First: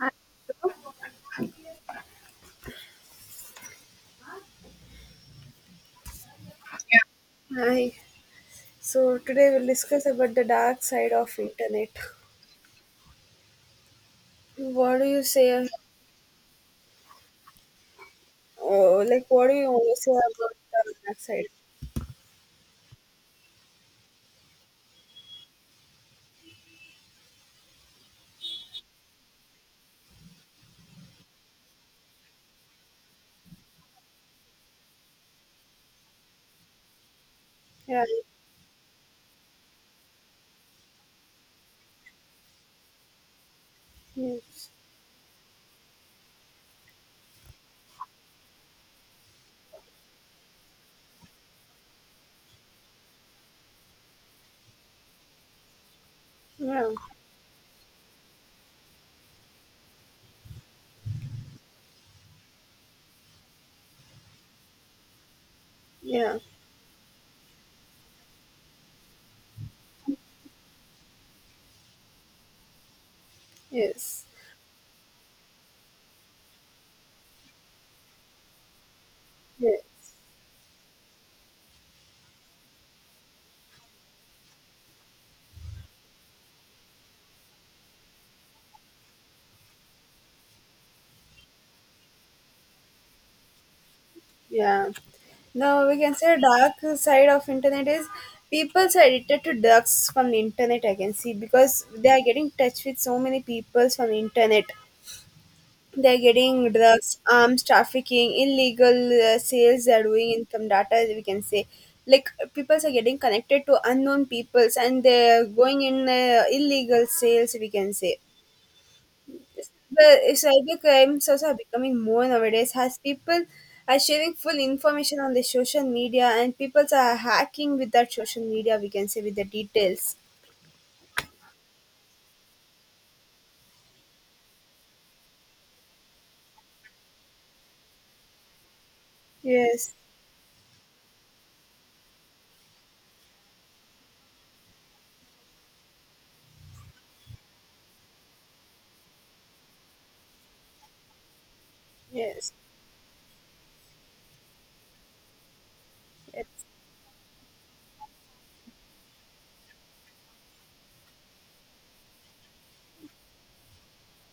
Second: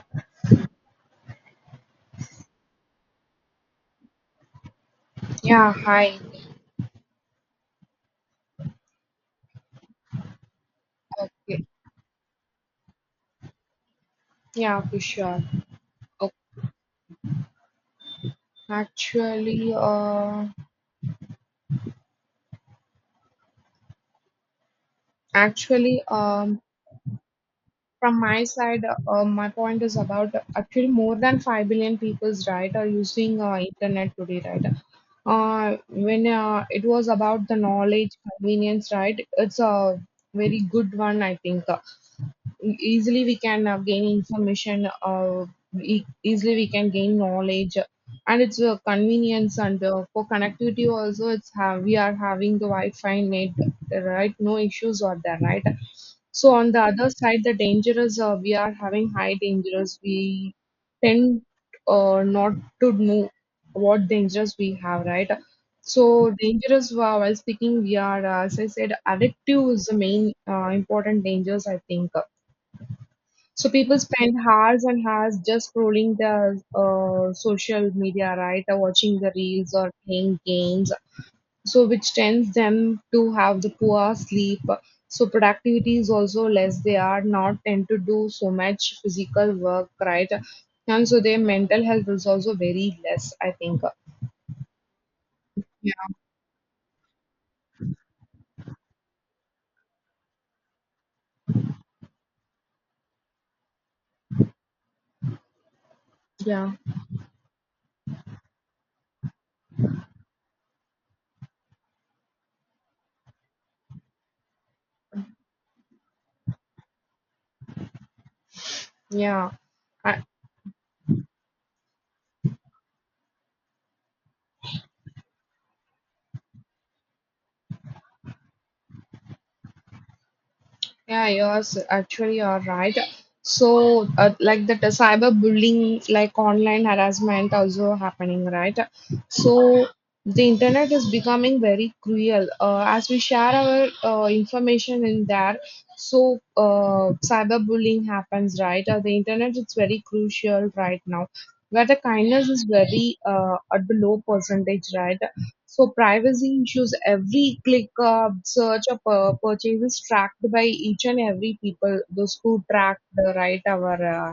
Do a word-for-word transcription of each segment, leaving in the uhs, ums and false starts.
Hi. Yeah, hi. Hi. So today we'll discuss about the dark side of Okay. internet. Yeah, for What do you sure. say? Oh, Oh, like, what do you actually, want to say uh, about the dark side? actually, um, from my side, uh, my point is about uh, actually more than five billion people's right are using uh, internet today, right? Uh, when uh, it was about the Yeah. knowledge convenience, right? It's a very good one, I think. E- easily we can uh, gain Yes. information uh, e- easily we can gain knowledge, and it's a convenience. And uh, for connectivity also, it's have we are having the wi-fi net, right? No issues are there, right? So on the Yeah. other side, the dangerous, uh, we are having high dangerous. We tend, uh, not to know what dangers we have, right? So Yeah. dangerous while while speaking, we are, uh, as I said, addictive is the main uh, important dangers, I think. So people Yes. spend hours and hours just scrolling their uh, social media, right? Or watching the reels or Yes. playing games. So which tends them to have the poor sleep. So productivity is also less. They are not tend to do so much physical work, right? And so their mental health is also very less, I think. Yeah. Now Yeah. we can say dark side of internet is people's are addicted to drugs from the internet. I can see because they are getting touch with so many peoples from internet. They're Yeah. getting drugs, arms trafficking, illegal uh, sales. They're doing income data. We can say, like peoples are getting connected to unknown peoples, and they're going in uh, illegal sales. We can say, Yeah. but I, cyber crimes also are becoming more nowadays. As people are sharing full information on the social media, and people are hacking with that social media. We can say with the details. Yeah, yours actually you're right. So, uh, like that, uh, cyberbullying, like online harassment, also happening, right? So Yes, the internet is becoming very cruel. Uh, as we share our uh, information in there, so uh, cyberbullying happens, right? Uh, the internet is very crucial right now, where the kindness yes, is very, uh, at the low percentage, right? So privacy yes, issues, every click, uh, search or pur- purchase is tracked by each and every people, those who track the right our uh,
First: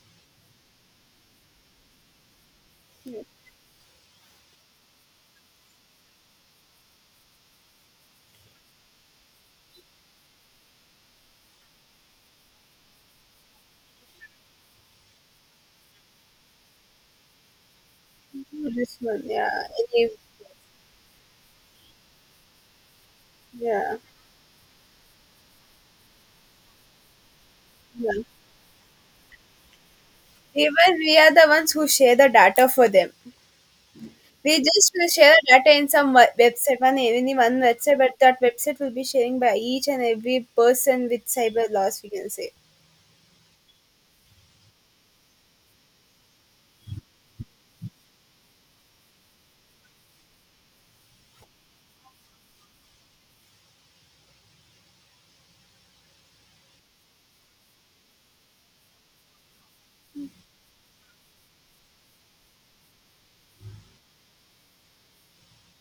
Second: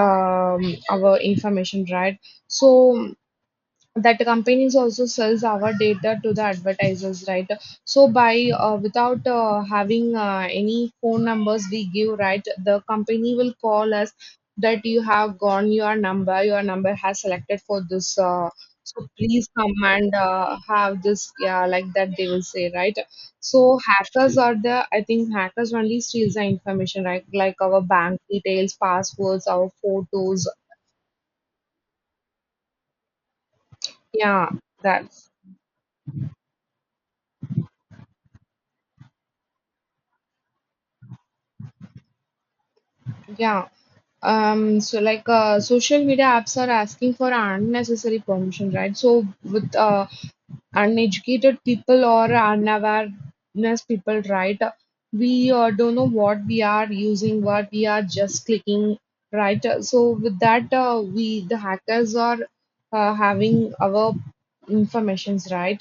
um, our information, right? So yes. that the companies also sells our data to the advertisers, right? So by uh, without uh, having uh, any phone numbers we give, right, the company will call us that you have gone your number, your number has selected for this, uh, This so one, please yeah, come any- and uh, have this, yeah, like that they will say, right? So yeah, hackers are the, I think hackers only steals the information, right, like our bank yeah. details, passwords, our photos. Even we are the ones who share the data for them. Yeah, We just that. will share data in some we- website, one any one website, but that website will be sharing by each and every person with cyber loss. We can say, Yeah. Um, so like uh, social media apps are asking for unnecessary permission, right? So with uh, uneducated people or unawareness people, right? We uh, don't know what we are using, what we are just clicking, right? So with that, uh, we the hackers are uh, having our informations, right?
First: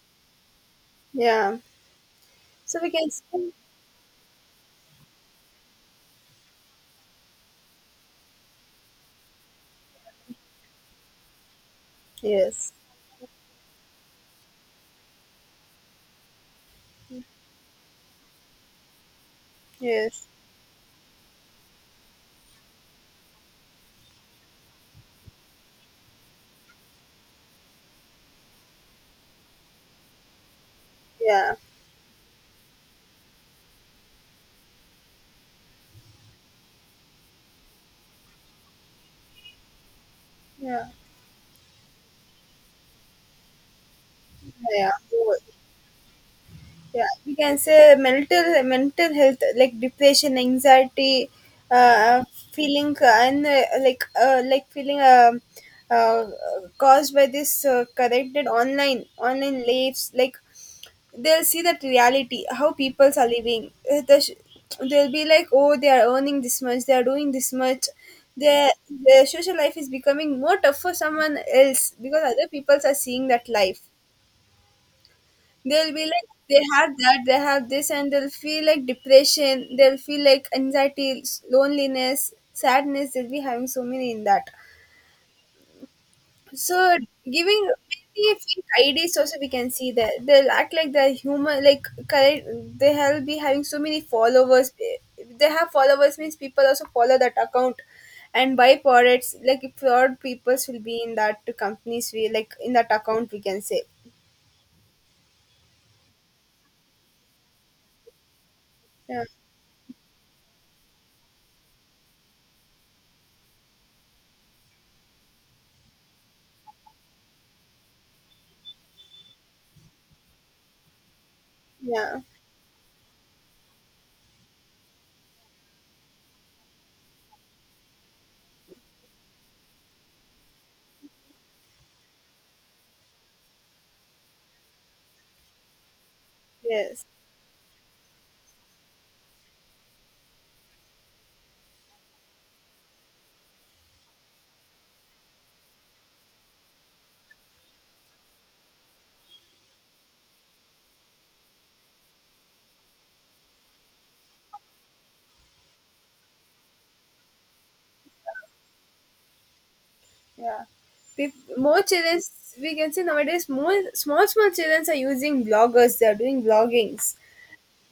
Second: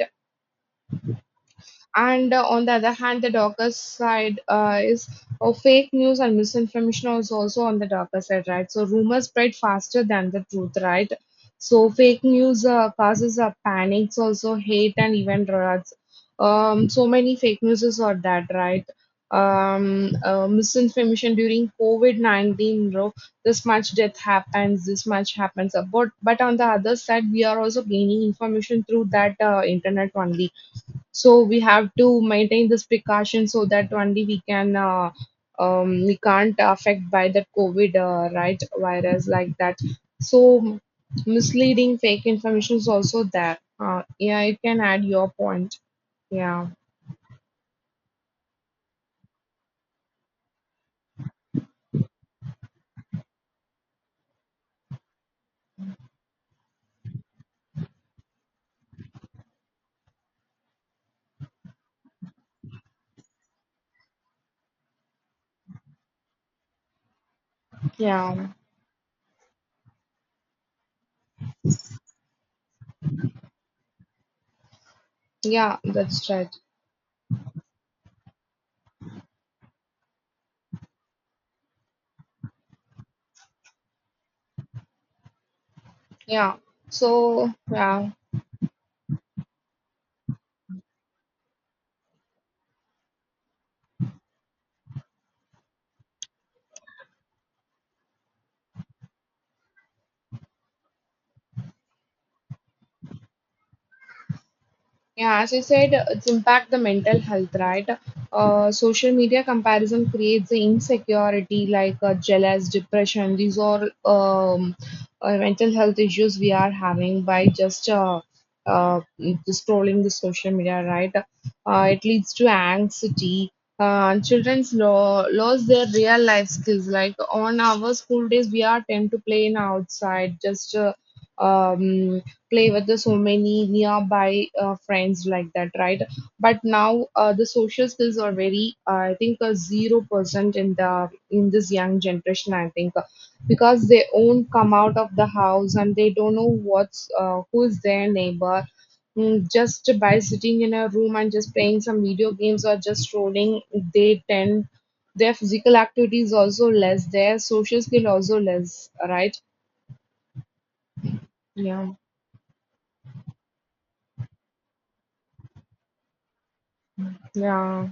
yeah. And uh, on the So we other can hand, the say, darker side uh, is, oh, fake news and misinformation is also on the darker side, right? So rumors spread faster than the truth, right? So fake news yes, uh, causes uh, panics also, hate and even riots. Um, so many fake news are that, right? um, yes, uh, Misinformation during COVID nineteen, bro. This much death happens, this much happens. Uh, But but on the other side, we are also gaining information through that uh, internet only. So yeah, we have to maintain this precaution so that only we can uh, um, we can't affect by the covid uh, right virus, like that. So yeah, misleading fake information is also there, uh, yeah, you can yeah. add your point. Yeah. Yeah, we can say mental mental health like depression, anxiety, uh, uh, feeling uh, and uh, like uh, like feeling um uh, caused by this uh, corrected online online lives. Like, they'll see that reality how peoples are living. Uh, the sh- they'll be like, oh, they are earning this much, they are doing this much. Yeah. Their their social life is becoming more tough for someone else because other peoples are seeing that life. Yeah, They'll be like, that's right. they have that, they have this, and they'll feel like depression, they'll feel like anxiety, loneliness, sadness. They'll be having so many in that. Yeah. So So giving yeah. maybe fake I Ds also we can see that they'll act like they're human, like correct. They'll be having so many followers. They have followers means people also follow that account, and buy products like fraud peoples will be in that companies we like in that account we can say. Yeah, as you said, it's impact the mental health, right? Uh, social Yeah, media comparison creates the insecurity like uh, jealous, depression. These are um, uh, mental health issues we are having by just uh, uh, just scrolling the social media, right? Uh, it yeah, leads to anxiety. Uh, children's lo- lose their real life skills. Like on our school days, we are tend to play in outside, just uh, um, play with the so many nearby uh, friends like that, right? But yes. now uh, the social skills are very, uh, I think, uh, zero percent in the in this young generation. I think, uh, because they won't come out of the house and they don't know what's uh, who's their neighbor. Mm, just by sitting in a room and just playing some video games or just scrolling, they tend their physical activity is also less, their social skill also less, right? Yeah. Peop- more Yeah, children, we can say nowadays, more small, small children are using bloggers. They are doing bloggings, yeah,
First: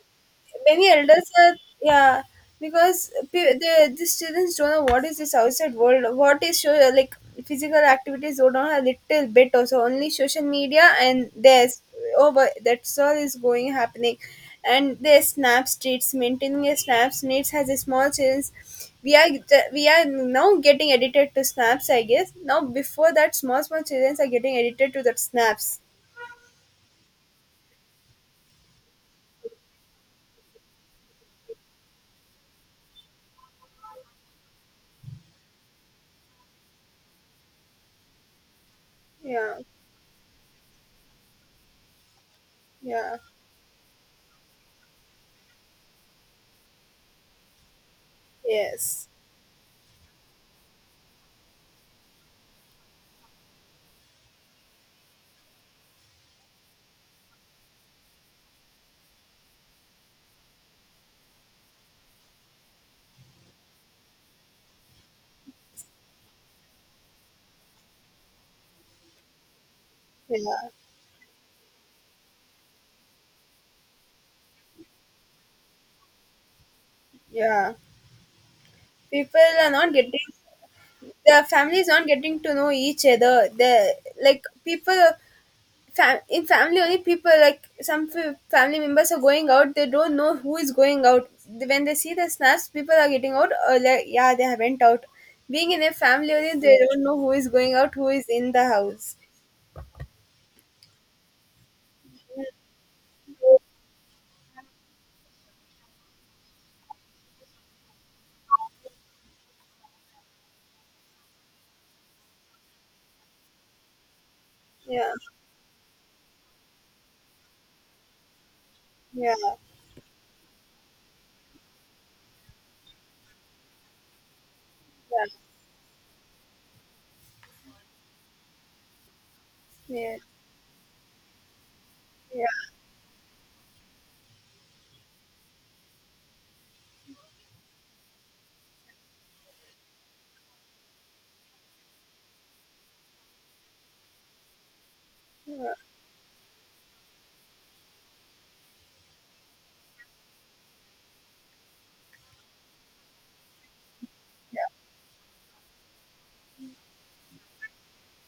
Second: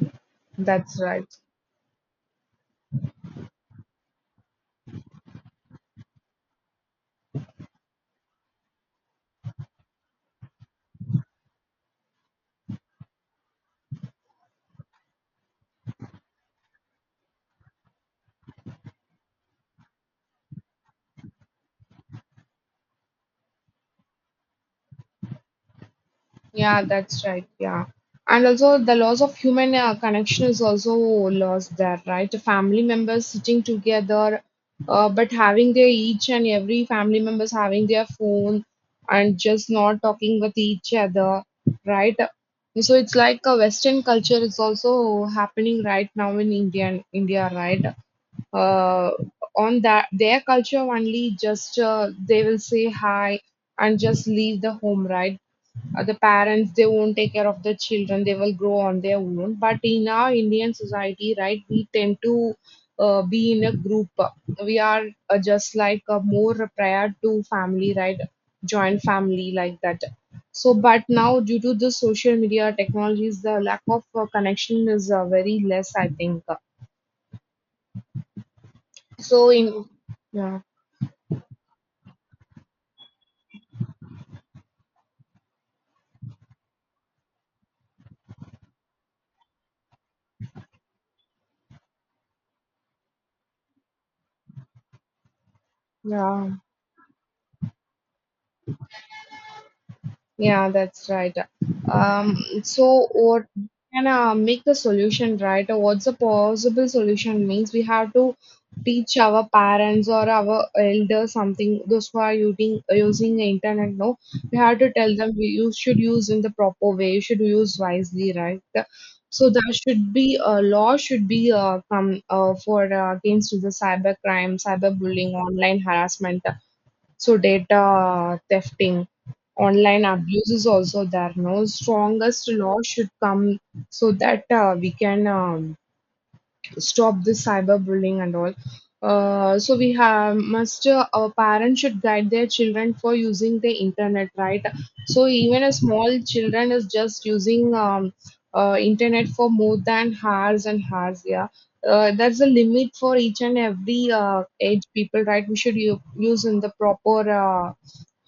many that's right. elders are, yeah, because pe- the these students don't know what is this outside world, what is show, like physical activities, don't know a little bit also, only social media, and there's over, that's all is going happening. And their snap streets, maintaining a snap needs has a small chance. we are we are now getting edited to snaps, I guess. Now before that, small small children are getting edited to that snaps. Yeah, that's right. Yeah. And also, the loss of human uh, connection is also lost there, right? The family members sitting together, uh, but having their each and every family members having their phone and Yeah, just not talking with each other, right? So it's yeah, like a Western culture is also happening right now in India, India, right? yes, Uh, on that their culture only, just uh, they will say hi and just leave the home, right? Uh, the parents, they won't take care of the children, they will grow on their own. But in our Indian society, right, we tend to uh, be in a group. We are uh, just like uh, more prior to family, right? Joint family, like that. yeah, So but now, due to the social media technologies, the lack of uh, connection is uh, very less, I think. yeah. People So are in, not getting, yeah, the families not getting to know each other. The like People, fam- in family only, people like some f- family members are going out, they don't know who is going out. When they see the snaps, people are getting out, or like, yeah, they went out. Being in a family yeah. only, they don't know who is going out, who is in the house. Yeah, that's right. Um, so what can uh, make the solution, right? Or what's a possible solution means we have to teach our parents or our elders something. Those who are using using the internet, no, we have to Yeah, tell them we- you should use in the proper way. You should use wisely, right? So yeah, there should be a law should be uh, come uh, for uh, against to the cyber crime, cyber bullying, yeah, online harassment. So data thefting, online yeah, abuse is also there. No yeah, strongest law should come so that uh, we can um, stop this cyberbullying and all. Uh, so we have must uh, our parents should guide their children for using the internet, right? So even a yeah. small children is just using um, uh, internet for more than hours and hours. Yeah, uh, there's a limit for each and every uh, age people, right? We should u- use in the proper. Uh,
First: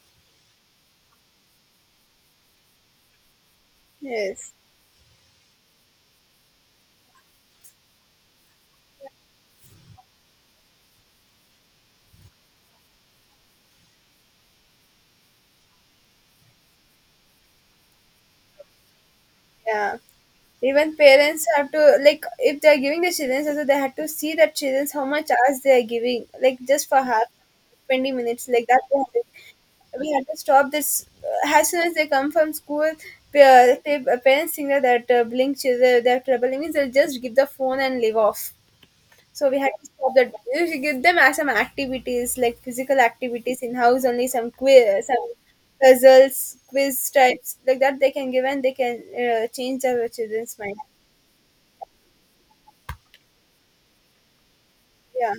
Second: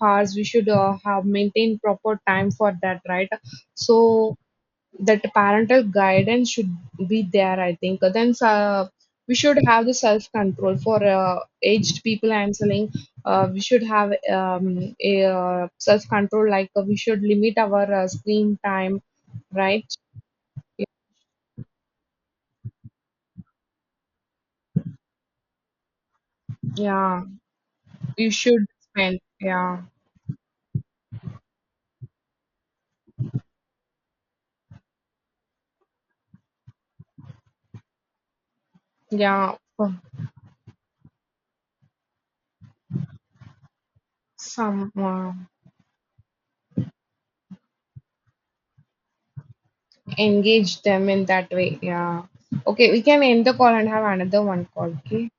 Hours we should uh, have maintained proper time for that, right? So Yes. that parental guidance should be there, I think. Then uh, we should have the self control for uh, aged people, I'm saying. Uh, we should have um, a uh, self control, like uh, we should limit our uh, screen time, right? Yeah. Even parents have to, like, if they're giving the children also, they have to see the children how much hours they are giving. Like, just for Yeah, half, twenty you minutes should like that, we have spend, to, yeah. we have to stop this uh, as soon as they come from school. Pa- pa- parents think that that uh, blink children, they trouble, means they'll just give the phone and leave off. So Yeah, we had to for stop that. We should give them as some activities, like physical activities in house only, some some quiz, some uh, puzzles, quiz types like that they can give, and they can uh, change their children's mind. engage them in that way. Yeah. Okay, we can end the call and have another one call. Okay. Yeah.